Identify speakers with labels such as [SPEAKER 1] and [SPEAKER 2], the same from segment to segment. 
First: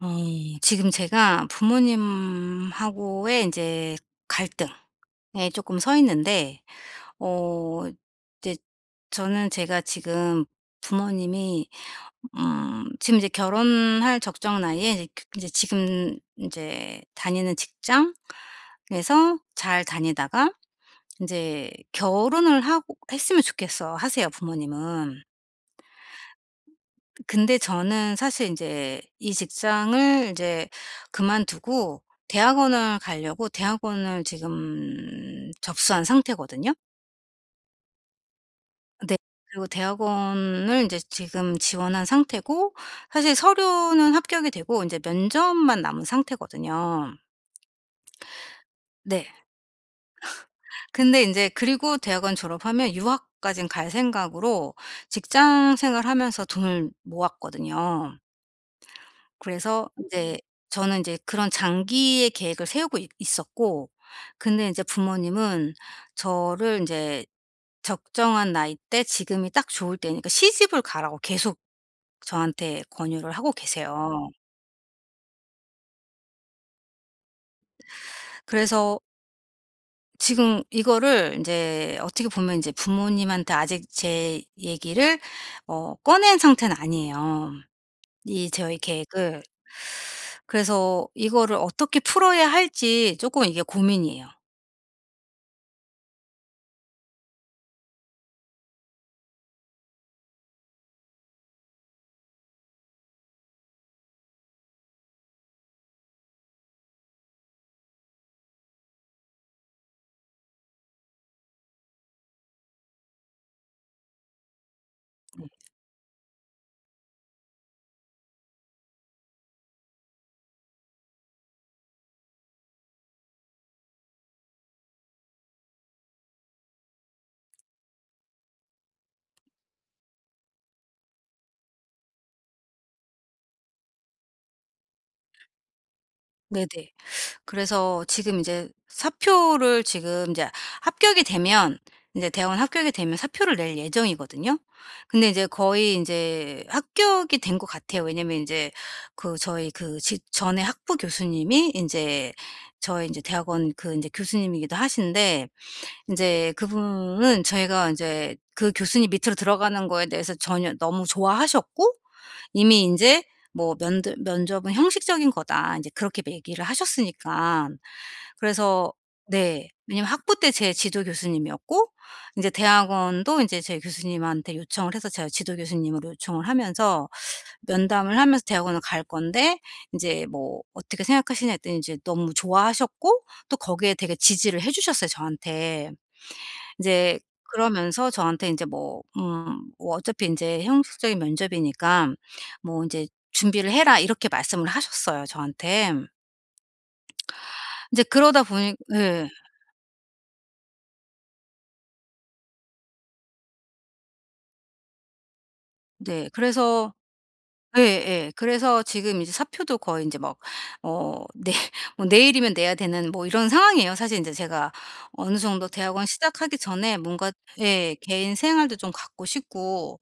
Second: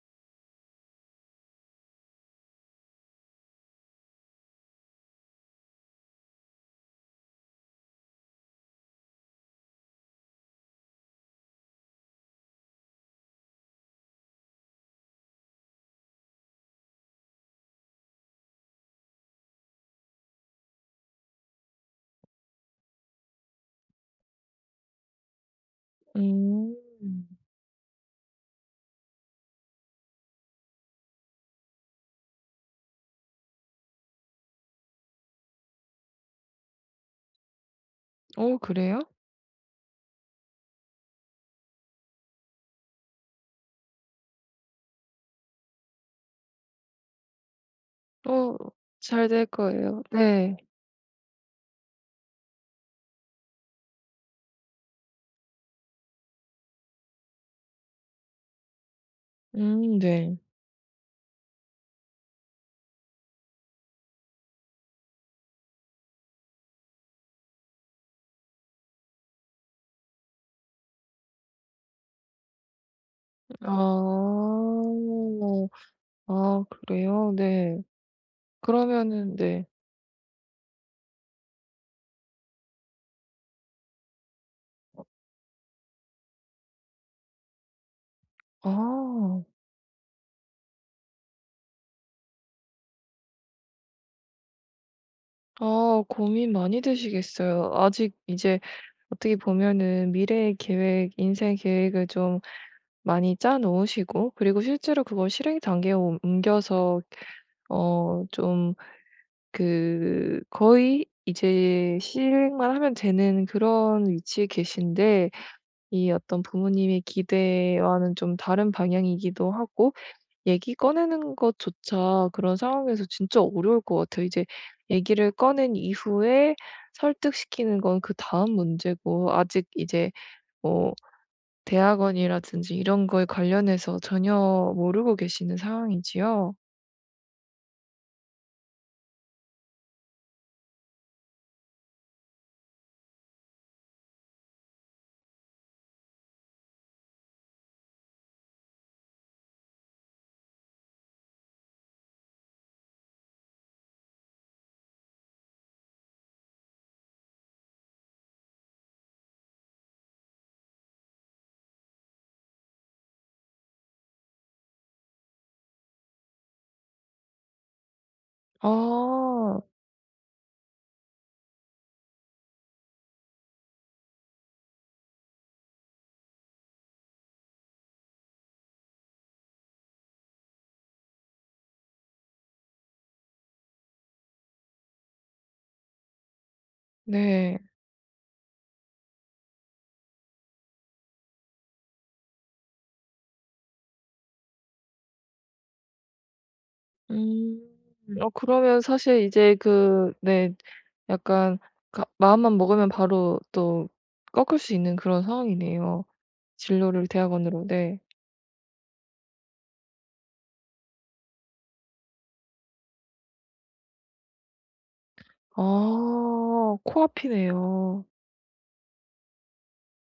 [SPEAKER 1] 어 지금 제가 부모님하고의 이제 갈등에 조금 서 있는데, 어 이제 저는 제가 지금 부모님이 지금 이제 결혼할 적정 나이에 이제 그 이제 지금 이제 다니는 직장에서 잘 다니다가 이제 "결혼을 하고 했으면 좋겠어." 하세요 부모님은.
[SPEAKER 2] 음.
[SPEAKER 1] 근데 저는 사실 이제 이 직장을 이제 그만두고 대학원을 가려고 대학원을 지금 접수한 상태거든요.
[SPEAKER 2] 어 그래요?
[SPEAKER 1] 네. 그리고 대학원을 이제 지금 지원한 상태고, 사실 서류는 합격이 되고 인제 면접만 남은 상태거든요.
[SPEAKER 2] 어
[SPEAKER 1] 네.
[SPEAKER 2] 잘 될 거예요. 네.
[SPEAKER 1] 근데 인제, 그리고 대학원 졸업하면 유학까진 갈 생각으로 직장 생활하면서 돈을 모았거든요. 그래서 이
[SPEAKER 2] 네.
[SPEAKER 1] 제 저는 이제 그런 장기의 계획을 세우고 있 있었고 근데 이제 부모님은 저를 이제 적정한 나이 때 지금이 딱 좋을 때니까 시집을 가라고 계속 저한테 권유를 하고 계세요.
[SPEAKER 2] 아. 아 그래요? 네.
[SPEAKER 1] 그래서
[SPEAKER 2] 그러면은 네.
[SPEAKER 1] 지금 이거를 이제 어떻게 보면 이제 부모님한테 아직 제 얘기를 꺼낸 상태는 아니에요, 이 저의 계획을.
[SPEAKER 2] 아.
[SPEAKER 1] 그래서 이거를 어떻게 풀어야 할지 조금 이게 고민이에요.
[SPEAKER 2] 아 고민 많이 되시겠어요. 아직 이제 어떻게 보면은 미래의 계획, 인생 계획을 좀 많이 짜 놓으시고, 그리고 실제로 그걸 실행 단계에 옮 옮겨서 어좀 그 거의 이제 실행만 하면 되는 그런 위치에 계신데, 이 어떤 부모님의 기대와는 좀 다른 방향이기도 하고, 얘기 꺼내는 것조차 그런 상황에서 진짜 어려울 것 같아요. 이제 얘기를 꺼낸 이후에 설득시키는 건 그다음 문제고, 아직 이제 뭐 대학원이라든지 이런 거에 관련해서 전혀 모르고 계시는 상황이지요.
[SPEAKER 1] 네네. 그래서 지금 이제 사표를 지금 이제 합격이 되면, 이제 대원 합격이 되면 사표를 낼 예정이거든요. 근데 이제 거의 이제 합격이 된 것 같아요. 왜냐면 이제 그 저희 그 전에 학부 교수님이 이제 저희 이제 대학원 그 이제 교수님이기도 하신데, 인제 그분은 저희가 인제 그 교수님 밑으로 들어가는 거에 대해서 전혀 너무 좋아하셨고, 이미 인제 뭐 "면드 면접은 형식적인 거다." 인제 그렇게 얘기를 하셨으니까.
[SPEAKER 2] 아
[SPEAKER 1] 그래서 네. 왜냐면 학부 때 제 지도 교수님이었고, 인제 대학원도 인제 제 교수님한테 요청을 해서 제가 지도 교수님으로 요청을 하면서 면담을 하면서 대학원을 갈 건데 인제 뭐 "어떻게 생각하시냐?" 했더니 인제 너무 좋아하셨고, 또 거기에 되게 지지를 해 주셨어요, 저한테. 이제
[SPEAKER 2] 네.
[SPEAKER 1] 그러면서 저한테 인제 뭐 뭐 "어차피 인제 형식적인 면접이니까 뭐 인제 준비를 해라." 이렇게 말씀을 하셨어요, 저한테.
[SPEAKER 2] 음.
[SPEAKER 1] 인제
[SPEAKER 2] 어
[SPEAKER 1] 그러다 보니
[SPEAKER 2] 그러면 사실
[SPEAKER 1] 예.
[SPEAKER 2] 이제 그 네 약간 마음만 먹으면 바로 또 꺾을 수 있는 그런 상황이네요.
[SPEAKER 1] 네. 그래서
[SPEAKER 2] 진로를 대학원으로. 네.
[SPEAKER 1] 예예. 그래서 지금 이제 사표도 거의 인제 막 내 뭐 내일이면 내야 되는 뭐 이런 상황이에요. 사실 인제 제가 어느 정도 대학원 시작하기
[SPEAKER 2] 아
[SPEAKER 1] 전에 뭔가 예
[SPEAKER 2] 코앞이네요.
[SPEAKER 1] 개인 생활도 좀 갖고 싶고,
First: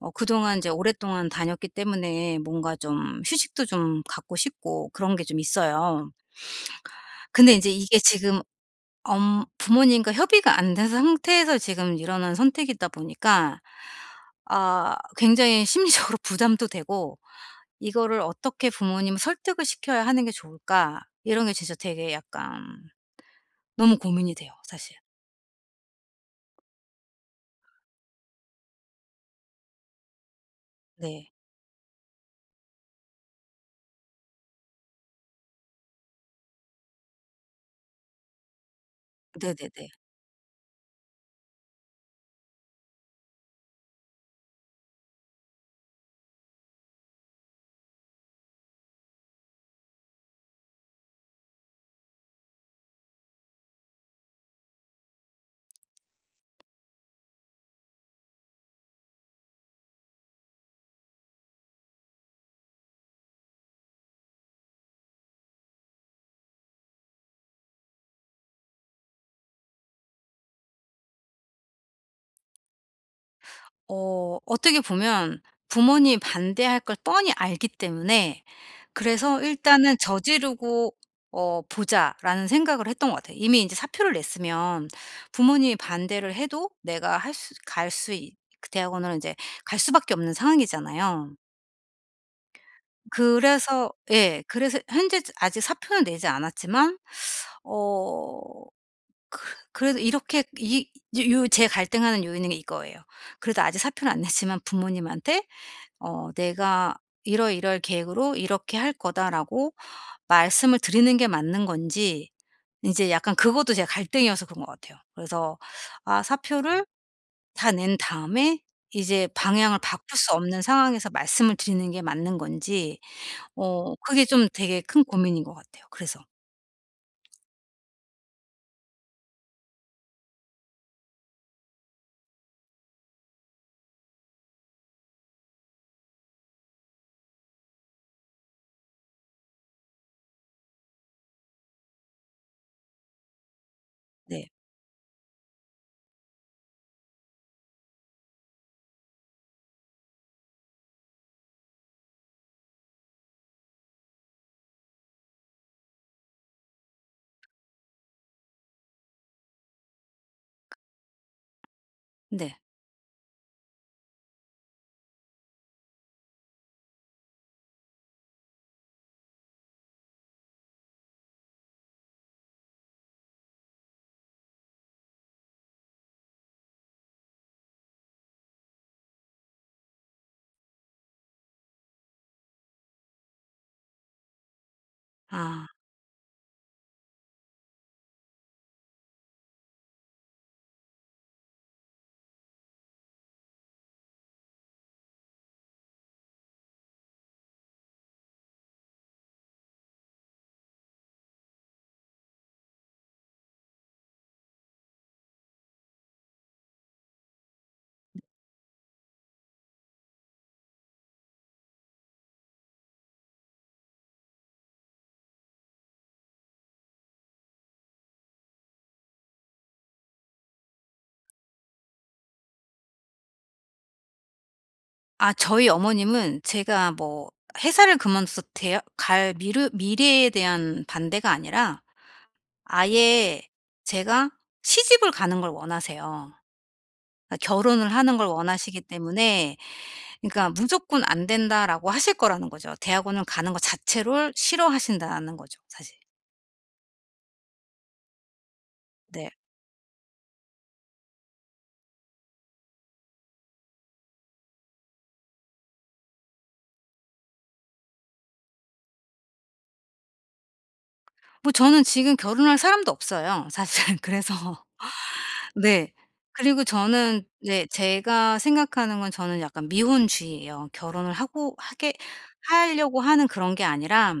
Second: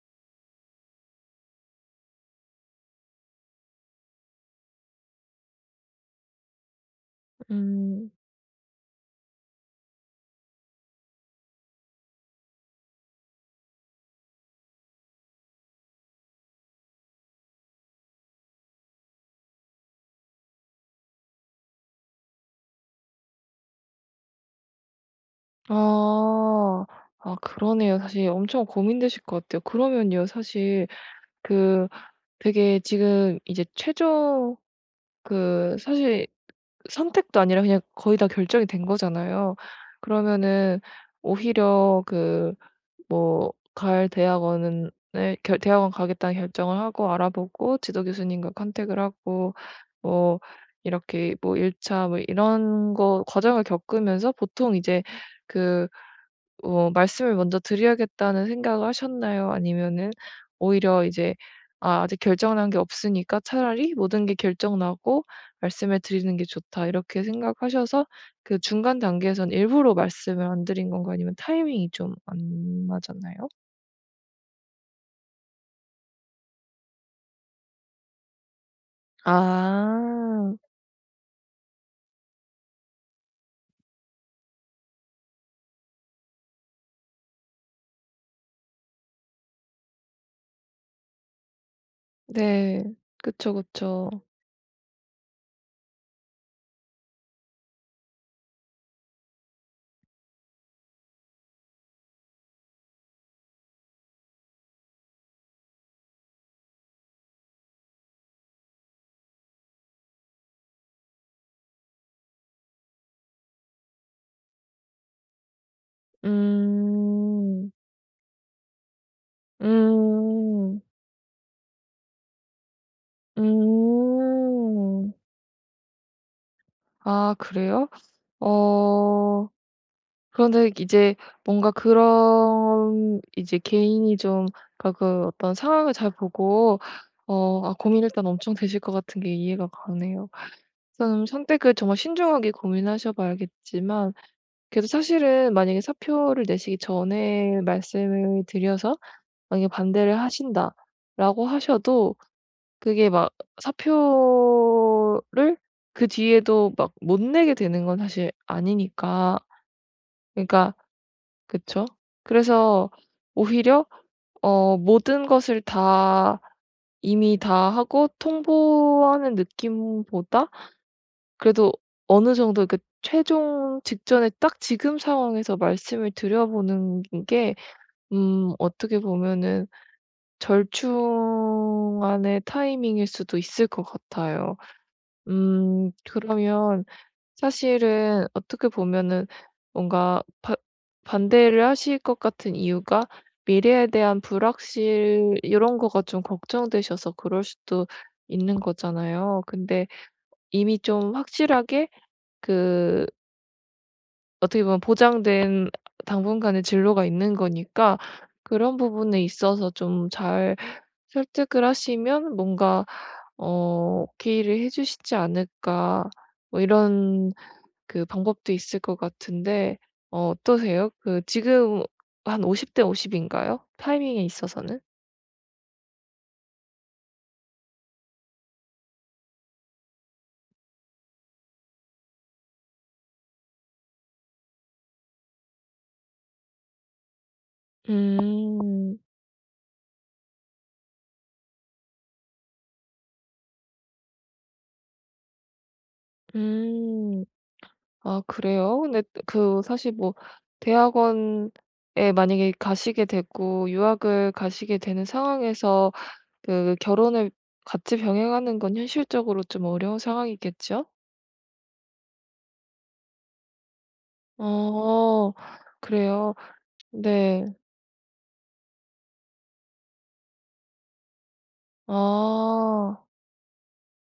[SPEAKER 1] 그동안 이제 오랫동안 다녔기 때문에 뭔가 좀 휴식도 좀 갖고 싶고 그런 게 좀 있어요. 근데 이제 이게
[SPEAKER 2] 음.
[SPEAKER 1] 지금 엄 부모님과 협의가 안 된 상태에서 지금 일어난 선택이다 보니까 아, 굉장히 심리적으로 부담도 되고, '이거를 어떻게 부모님을 설득을 시켜야 하는 게 좋을까?' 이런 게 진짜 되게 약간 너무 고민이 돼요, 사실.
[SPEAKER 2] 아. 아 그러네요. 사실 엄청 고민되실 것 같아요. 그러면요. 사실
[SPEAKER 1] 네.
[SPEAKER 2] 그 되게 지금 이제 최종 그 사실 선택도 아니라 그냥 거의 다 결정이 된 거잖아요.
[SPEAKER 1] 네네네.
[SPEAKER 2] 그러면은 오히려 그 뭐 갈 대학원은 에 결 대학원 가겠다는 결정을 하고 알아보고 지도 교수님과 컨택을 하고 뭐 이렇게 뭐 1차 차 뭐 이런 거 과정을 겪으면서 보통 이제 그 어 '말씀을 먼저 드려야겠다.'는 생각을 하셨나요? 아니면은 오히려 이제 '아 아직 결정 난 게 없으니까 차라리 모든 게 결정 나고 말씀을 드리는 게 좋다.' 이렇게 생각하셔서 그 중간 단계에선 일부러 말씀을 안 드린 건가요? 아니면 타이밍이 좀 안 맞았나요?
[SPEAKER 1] 어떻게 보면 부모님이 반대할 걸 뻔히 알기 때문에, 그래서 일단은
[SPEAKER 2] 아.
[SPEAKER 1] '저지르고 보자.'라는 생각을 했던 것 같아요. 이미 이제 사표를 냈으면 부모님이 반대를 해도 내가 할 수 갈 수 있 그 대학원을 이제 갈 수밖에 없는 상황이잖아요.
[SPEAKER 2] 네. 그쵸,
[SPEAKER 1] 그래서
[SPEAKER 2] 그쵸.
[SPEAKER 1] 예, 그래서 현재 아직 사표는 내지 않았지만 어 그 그래도 이렇게 이 요 제 갈등하는 요인은 이거예요. 그래도 아직 사표는 안 냈지만 부모님한테 "내가 이러이러할 계획으로 이렇게 할 거다."라고 말씀을 드리는 게 맞는 건지, 이제 약간 그것도 제가 갈등이어서 그런 것 같아요. 그래서 아, 사표를 다
[SPEAKER 2] 음.
[SPEAKER 1] 낸 다음에 이제 방향을 바꿀 수 없는
[SPEAKER 2] 음.
[SPEAKER 1] 상황에서 말씀을 드리는 게 맞는 건지, 그게 좀 되게 큰
[SPEAKER 2] 음.
[SPEAKER 1] 고민인 것 같아요. 그래서
[SPEAKER 2] 아 그래요? 어 그런데 이제 뭔가 그런 이제 개인이 좀 그러니까 그 어떤 상황을 잘 보고 어 아 고민 일단 엄청 되실 것 같은 게 이해가 가네요. 우선 선택을 정말 신중하게 고민하셔 봐야겠지만,
[SPEAKER 1] 네.
[SPEAKER 2] 그래도 사실은 만약에 사표를 내시기 전에 말씀을 드려서 만약에 "반대를 하신다."라고 하셔도 그게 막 사표를 그 뒤에도 막 못 내게 되는 건 사실 아니니까. 그러니까 그쵸.
[SPEAKER 1] 네.
[SPEAKER 2] 그래서 오히려 어 모든 것을 다 이미 다 하고 통보하는 느낌보다 그래도 어느 정도 그 최종 직전에 딱 지금 상황에서 말씀을 드려 보는 게 어떻게 보면은 절충안의 타이밍일 수도 있을 것 같아요.
[SPEAKER 1] 아.
[SPEAKER 2] 그러면 사실은 어떻게 보면은 뭔가 바 반대를 하실 것 같은 이유가 미래에 대한 불확실 이런 거가 좀 걱정되셔서 그럴 수도 있는 거잖아요. 근데 이미 좀 확실하게 그 어떻게 보면 보장된 당분간의 진로가 있는 거니까 그런 부분에 있어서 좀 잘 설득을 하시면 뭔가 어 오케이를 해 주시지 않을까 뭐 이런 그 방법도 있을 것 같은데. 어 어떠세요? 그 지금 한 50대 50 인가요? 타이밍에 있어서는?
[SPEAKER 1] 아, 저희 어머님은 제가 뭐 회사를 그만둬서 대 갈 미르 미래에 대한 반대가 아니라 아예 제가 시집을 가는 걸 원하세요. 그러니까 결혼을 하는 걸 원하시기
[SPEAKER 2] 음.
[SPEAKER 1] 때문에, 그러니까 "무조건 안 된다."라고 하실 거라는 거죠. 대학원을 가는 거 자체를 싫어하신다는 거죠, 사실.
[SPEAKER 2] 음. 아 그래요? 근데
[SPEAKER 1] 네.
[SPEAKER 2] 그 사실 뭐 대학원에 만약에 가시게 되고 유학을 가시게 되는 상황에서 그 결혼을 같이 병행하는 건 현실적으로 좀 어려운 상황이겠죠?
[SPEAKER 1] 뭐 저는 지금 결혼할 사람도 없어요, 사실은. 그래서
[SPEAKER 2] 어.
[SPEAKER 1] 네.
[SPEAKER 2] 그래요?
[SPEAKER 1] 그리고 저는,
[SPEAKER 2] 네.
[SPEAKER 1] 네, 제가 생각하는 건 저는 약간 미혼주의예요. 결혼을 하고 하게 하려고
[SPEAKER 2] 아.
[SPEAKER 1] 하는 그런 게 아니라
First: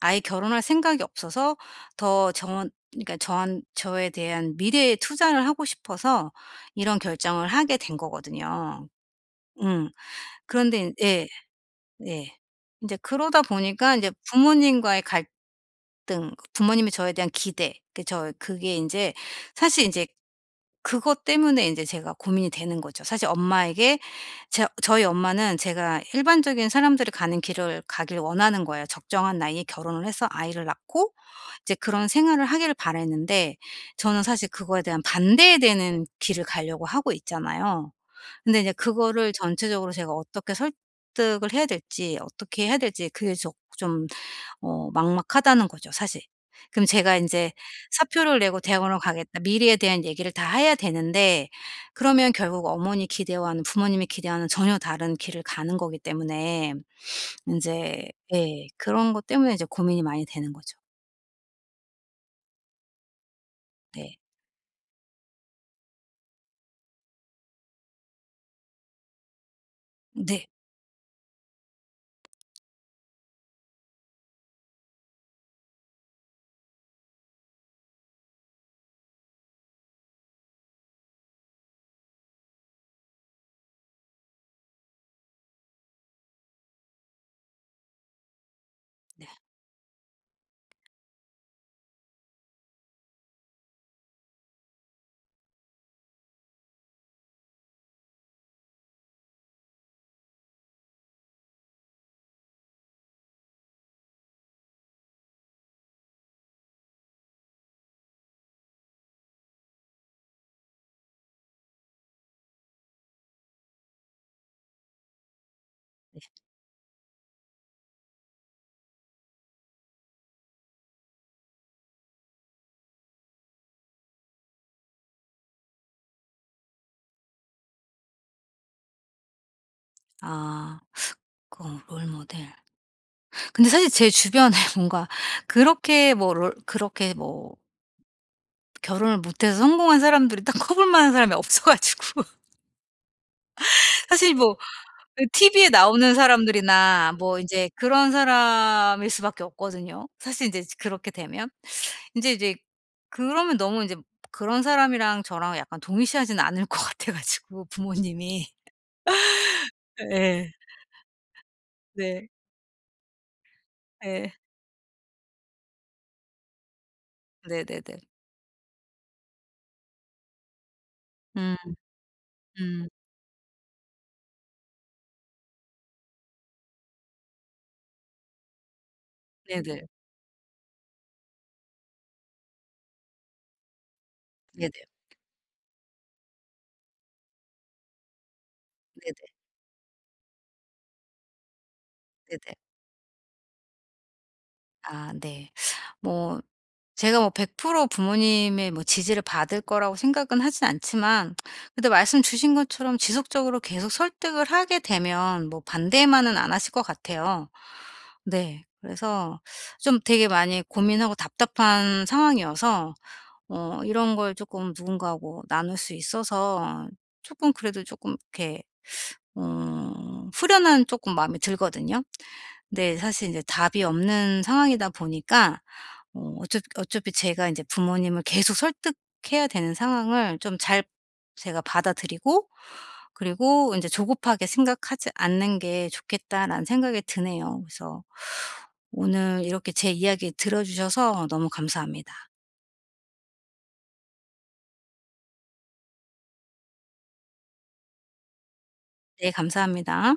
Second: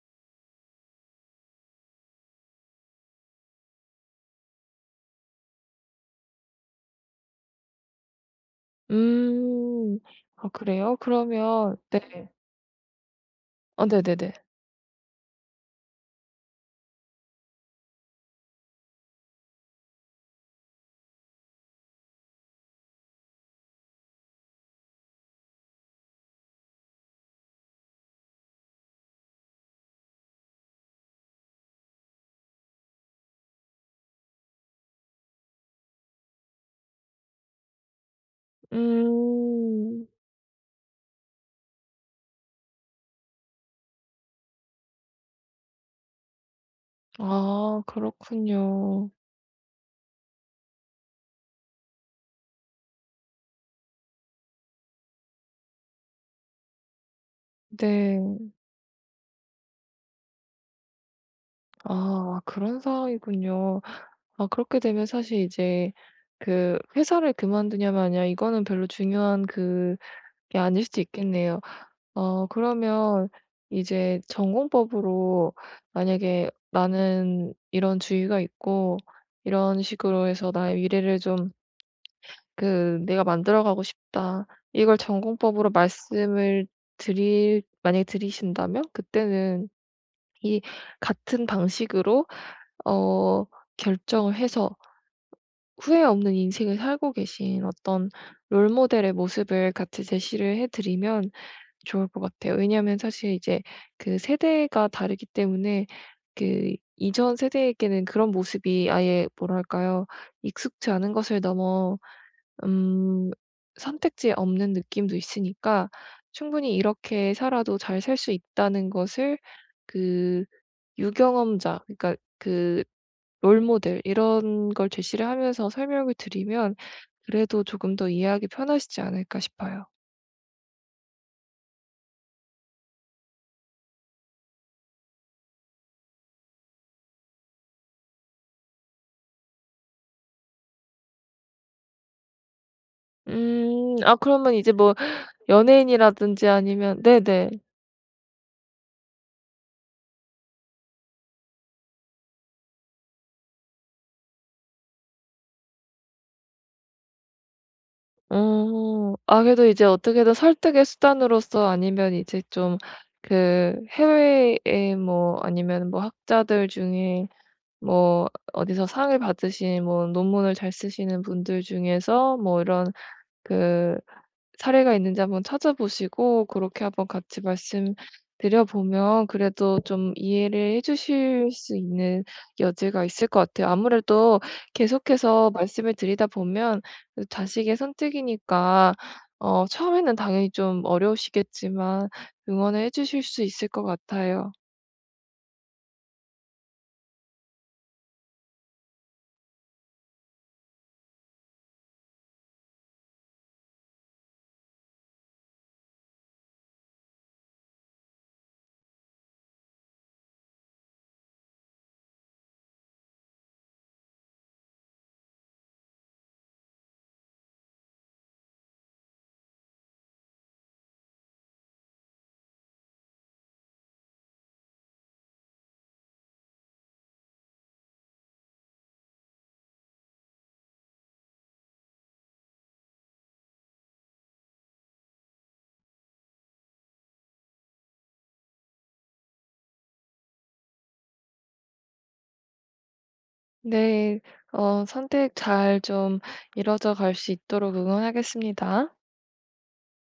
[SPEAKER 1] 아예 결혼할 생각이 없어서, 더 저 그러니까 저한 저에 대한 미래에 투자를 하고 싶어서 이런 결정을 하게 된 거거든요. 음.
[SPEAKER 2] 음. 아
[SPEAKER 1] 그런데
[SPEAKER 2] 그래요?
[SPEAKER 1] 예.
[SPEAKER 2] 그러면 네.
[SPEAKER 1] 네. 인제 그러다
[SPEAKER 2] 어
[SPEAKER 1] 보니까 인제
[SPEAKER 2] 네네네.
[SPEAKER 1] 부모님과의 갈등, 부모님의 저에 대한 기대, 그 저 그게 인제 사실 인제 그것 때문에 인제 제가 고민이 되는 거죠. 사실 엄마에게 제 저희 엄마는 제가 일반적인 사람들이 가는 길을 가길 원하는 거예요. 적정한 나이에 결혼을 해서 아이를 낳고 이제 그런 생활을 하기를 바랬는데, 저는 사실 그거에 대한 반대되는 길을 가려고 하고 있잖아요. 근데 이제 그거를 전체적으로
[SPEAKER 2] 음.
[SPEAKER 1] 제가 어떻게 설득을 해야 될지, 어떻게 해야 될지 그게 조 좀 막막하다는 거죠, 사실. 그럼 제가 이제
[SPEAKER 2] 아
[SPEAKER 1] "사표를 내고 대학원을
[SPEAKER 2] 그렇군요.
[SPEAKER 1] 가겠다." 미래에 대한 얘기를 다 해야 되는데, 그러면 결국 어머니 기대와는 부모님이 기대와는 전혀 다른 길을 가는 거기 때문에, 이제
[SPEAKER 2] 네.
[SPEAKER 1] 예 그런 것 때문에 이제 고민이 많이 되는 거죠.
[SPEAKER 2] 아 그런 상황이군요.
[SPEAKER 1] 네.
[SPEAKER 2] 아 그렇게 되면 사실 이제 그 회사를 그만두냐 마냐 이거는 별로 중요한 그게
[SPEAKER 1] 네.
[SPEAKER 2] 아닐 수도 있겠네요. 어 그러면 이제 전공법으로 만약에 나는 이런 주의가 있고 이런 식으로 해서 나의 미래를 좀 그 "내가 만들어 가고 싶다." 이걸 전공법으로 말씀을 드릴 만약에 드리신다면 그때는 이 같은 방식으로 어 결정을 해서 후회 없는 인생을 살고 계신 어떤 롤 모델의 모습을 같이 제시를 해 드리면 좋을 것 같아요. 왜냐하면 사실 이제 그 세대가 다르기 때문에 그 이전 세대에게는 그런 모습이 아예 뭐랄까요? 익숙지 않은 것을 넘어 음 선택지에 없는 느낌도 있으니까 충분히 이렇게 살아도 잘 살 수 있다는 것을 그 유경험자 그러니까 그 롤모델 이런 걸 제시를 하면서 설명을 드리면 그래도 조금 더 이해하기 편하시지 않을까 싶어요.
[SPEAKER 1] 아. 그 롤모델. 근데 사실 제 주변에 뭔가 그렇게 뭐 롤 그렇게 뭐 결혼을 못해서 성공한 사람들이 딱 커볼 만한 사람이 없어 가지고
[SPEAKER 2] 음. 아
[SPEAKER 1] 사실
[SPEAKER 2] 그러면
[SPEAKER 1] 뭐
[SPEAKER 2] 이제 뭐
[SPEAKER 1] 그 TV에 나오는
[SPEAKER 2] 연예인이라든지 아니면
[SPEAKER 1] 사람들이나 뭐 이
[SPEAKER 2] 네네.
[SPEAKER 1] 제 그런 사람일 수밖에 없거든요, 사실 이제 그렇게 되면. 이제 이제 그러면 너무 이제 그런 사람이랑 저랑 약간 동일시하지는 않을 것 같아 가지고, 부모님이.
[SPEAKER 2] 어. 아 그래도 이제 어떻게든
[SPEAKER 1] 네.
[SPEAKER 2] 설득의 수단으로서 아니면
[SPEAKER 1] 네.
[SPEAKER 2] 이제 좀 그
[SPEAKER 1] 네
[SPEAKER 2] 해외에 뭐 아니면 뭐 학자들 중에
[SPEAKER 1] 네 네네.
[SPEAKER 2] 뭐 어디서 상을 받으신, 뭐 논문을 잘 쓰시는 분들
[SPEAKER 1] 음
[SPEAKER 2] 중에서 뭐 이런
[SPEAKER 1] 음.
[SPEAKER 2] 그 사례가 있는지 한번 찾아보시고 그렇게 한번 같이 말씀드려 보면 그래도
[SPEAKER 1] 네네.
[SPEAKER 2] 좀 이해를 해 주실 수 있는 여지가 있을 것 같아요. 아무래도
[SPEAKER 1] 네네.
[SPEAKER 2] 계속해서 말씀을 드리다 보면 그 자식의 선택이니까
[SPEAKER 1] 네네.
[SPEAKER 2] 어 처음에는 당연히 좀 어려우시겠지만
[SPEAKER 1] 네네.
[SPEAKER 2] 응원을 해 주실 수 있을 것 같아요.
[SPEAKER 1] 아 네. 뭐 제가 뭐 100% 부모님의 뭐 지지를 받을 거라고 생각은 하진 않지만, 근데 말씀 주신 것처럼 지속적으로 계속 설득을 하게 되면 뭐 반대만은 안 하실 것 같아요. 네. 그래서 좀 되게 많이 고민하고 답답한 상황이어서 이런 걸 조금 누군가하고 나눌 수 있어서 조금, 그래도 조금 이렇게 후련한 조금 마음이 들거든요. 근데 사실 이제 답이 없는 상황이다 보니까 어차피 제가 이제 부모님을 계속 설득해야 되는 상황을 좀 잘 제가 받아들이고, 그리고 이제 '조급하게 생각하지 않는 게 좋겠다.'라는 생각이 드네요. 그래서 오늘 이렇게 제 이야기 들어 주셔서 너무 감사합니다.
[SPEAKER 2] 네. 어 선택 잘 좀 이루어져 갈 수 있도록 응원하겠습니다.
[SPEAKER 1] 네, 감사합니다.